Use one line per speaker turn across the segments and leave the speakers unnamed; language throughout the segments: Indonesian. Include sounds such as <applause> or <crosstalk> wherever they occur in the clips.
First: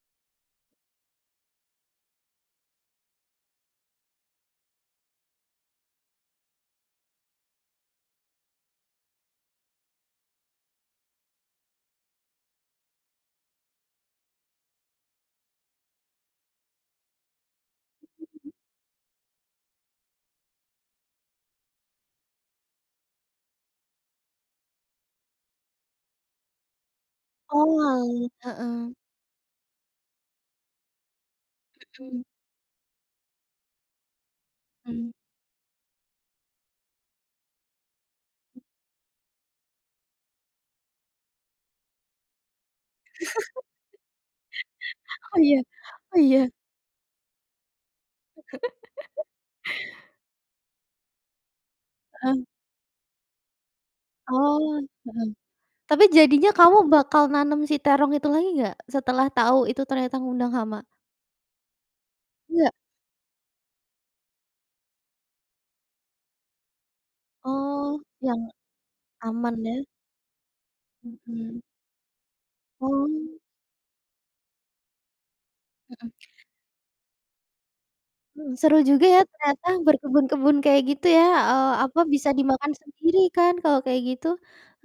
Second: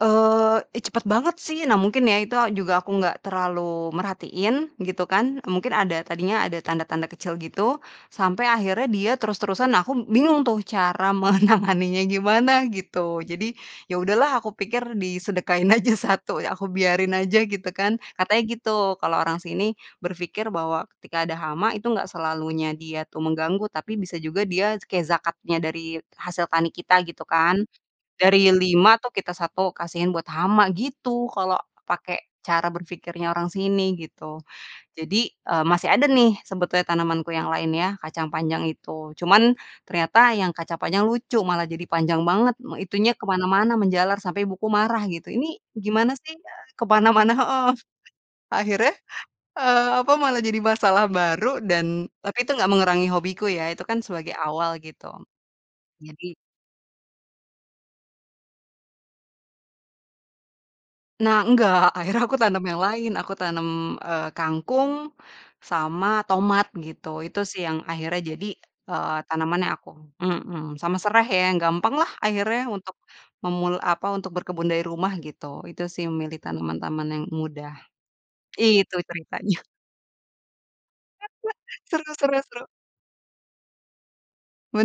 Eee, ih, cepat banget sih, nah mungkin ya itu a juga aku gak terlalu merhatiin gitu kan mungkin ada tadinya ada tanda-tanda kecil gitu, sampai akhirnya dia terus-terusan nah, aku bingung tuh cara menanganinya gimana gitu. Jadi, ya udah lah aku pikir disedekahin aja 1, aku biarin aja gitu kan. Katanya gitu, kalau orang sini berpikir bahwa ketika ada hama itu gak selalunya dia tu mengganggu. Tapi bisa juga dia kayak zakatnya dari hasil tani kita gitu kan.
Oal
Dari
heeh.
5 tuh kita 1 kasihin buat hama gitu kalau pakai
Mmm.
cara berpikirnya orang sini gitu.
Mmm.
Jadi, eee, masih ada nih sebetulnya tanamanku yang lain ya, kacang panjang itu. Cuman ternyata yang kaca panjang lucu malah jadi panjang banget me itunya ke mana-mana menjalar sampai ibuku marah
<laughs>
gitu,
Oh,
"Ini
iya?
gimana
Oh,
sih?
iya?
Eee, ke mana-mana," heeh. Akhirnya,
<laughs>
eee, apa malah jadi masalah baru dan tapi
Heeh.
itu nggak mengurangi hobiku ya, itu kan sebagai
Oh,
awal gitu.
heeh. Tapi
Jadi
jadinya kamu bakal nanem si terong itu lagi nggak setelah tahu itu ternyata ngundang hama?
Nah, enggak, akhirnya aku tanam
Enggak?
yang lain aku tanam, eee, kangkung sama tomat gitu, itu sih yang
Oh,
akhirnya
yang
jadi, eee,
aman
tanaman yang
ya.
aku mmm, sama sereh ya yang
Mmm.
gampang lah akhirnya untuk
Oh.
memul apa, untuk berkebun dari rumah gitu. Itu sih
Mmm.
memilih tanaman taman yang mudah.
Mmm, seru
Itu
juga ya
ceritanya. <chuckles>
ternyata berkebun-kebun kayak gitu ya,
<chuckles>
eee, apa,
Seru
bisa
seru seru.
dimakan sendiri kan kalau kayak gitu,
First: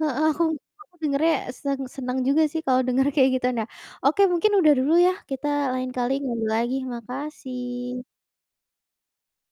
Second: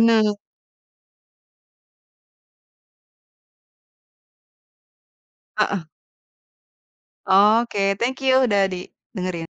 heeh, aku aku dengarnya seng senang juga sih kalau dengar kayak gitu, nah, oke mungkin udah dulu ya kita
Heeh.
lain kali ngobrol lagi,
Oke,
makasih.
thank you udah didengerin.